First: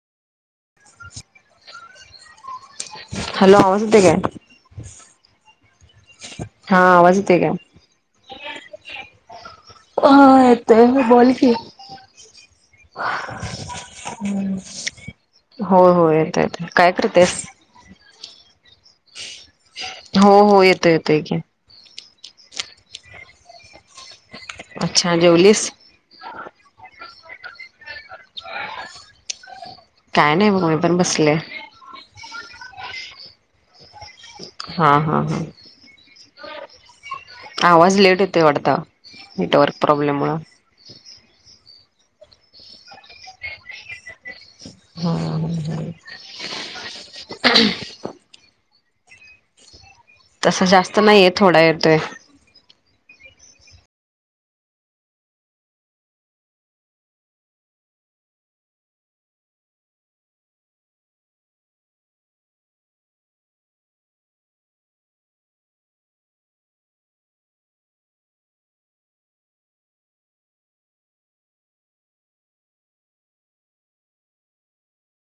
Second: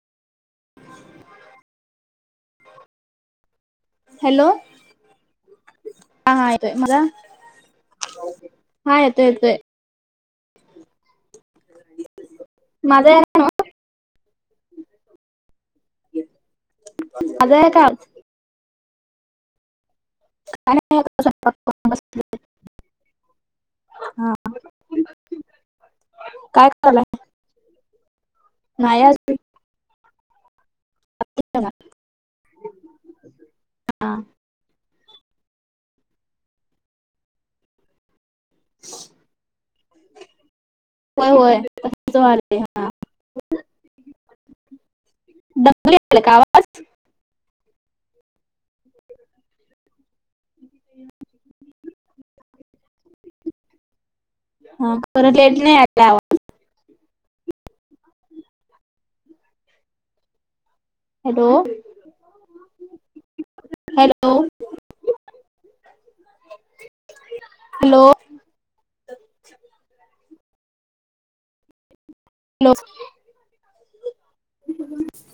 हॅलोसध का हाय हा मग आवाज येतोय काय? हा येत येतय ह येतो बोल की माझा आहेला ना हो हो येत येत काय करतेस अ का हो हो काय येतो नाही येतोय आता की स्वयंपाक करून बसले हा अच्छा जवलिस काय केलंय काय नाही म्हण जेवणार. हा हा हा हा आवाज लेट येते वाटतं नेटवर्क प्रॉब्लेम मु होय होय हा बस झालं दंगल यायला का आवाज तसं जास्त नाहीये थोडा येतोय हा बरं लेट नाही आता आवाज हॅलो हॅलो हॅलो हॅलो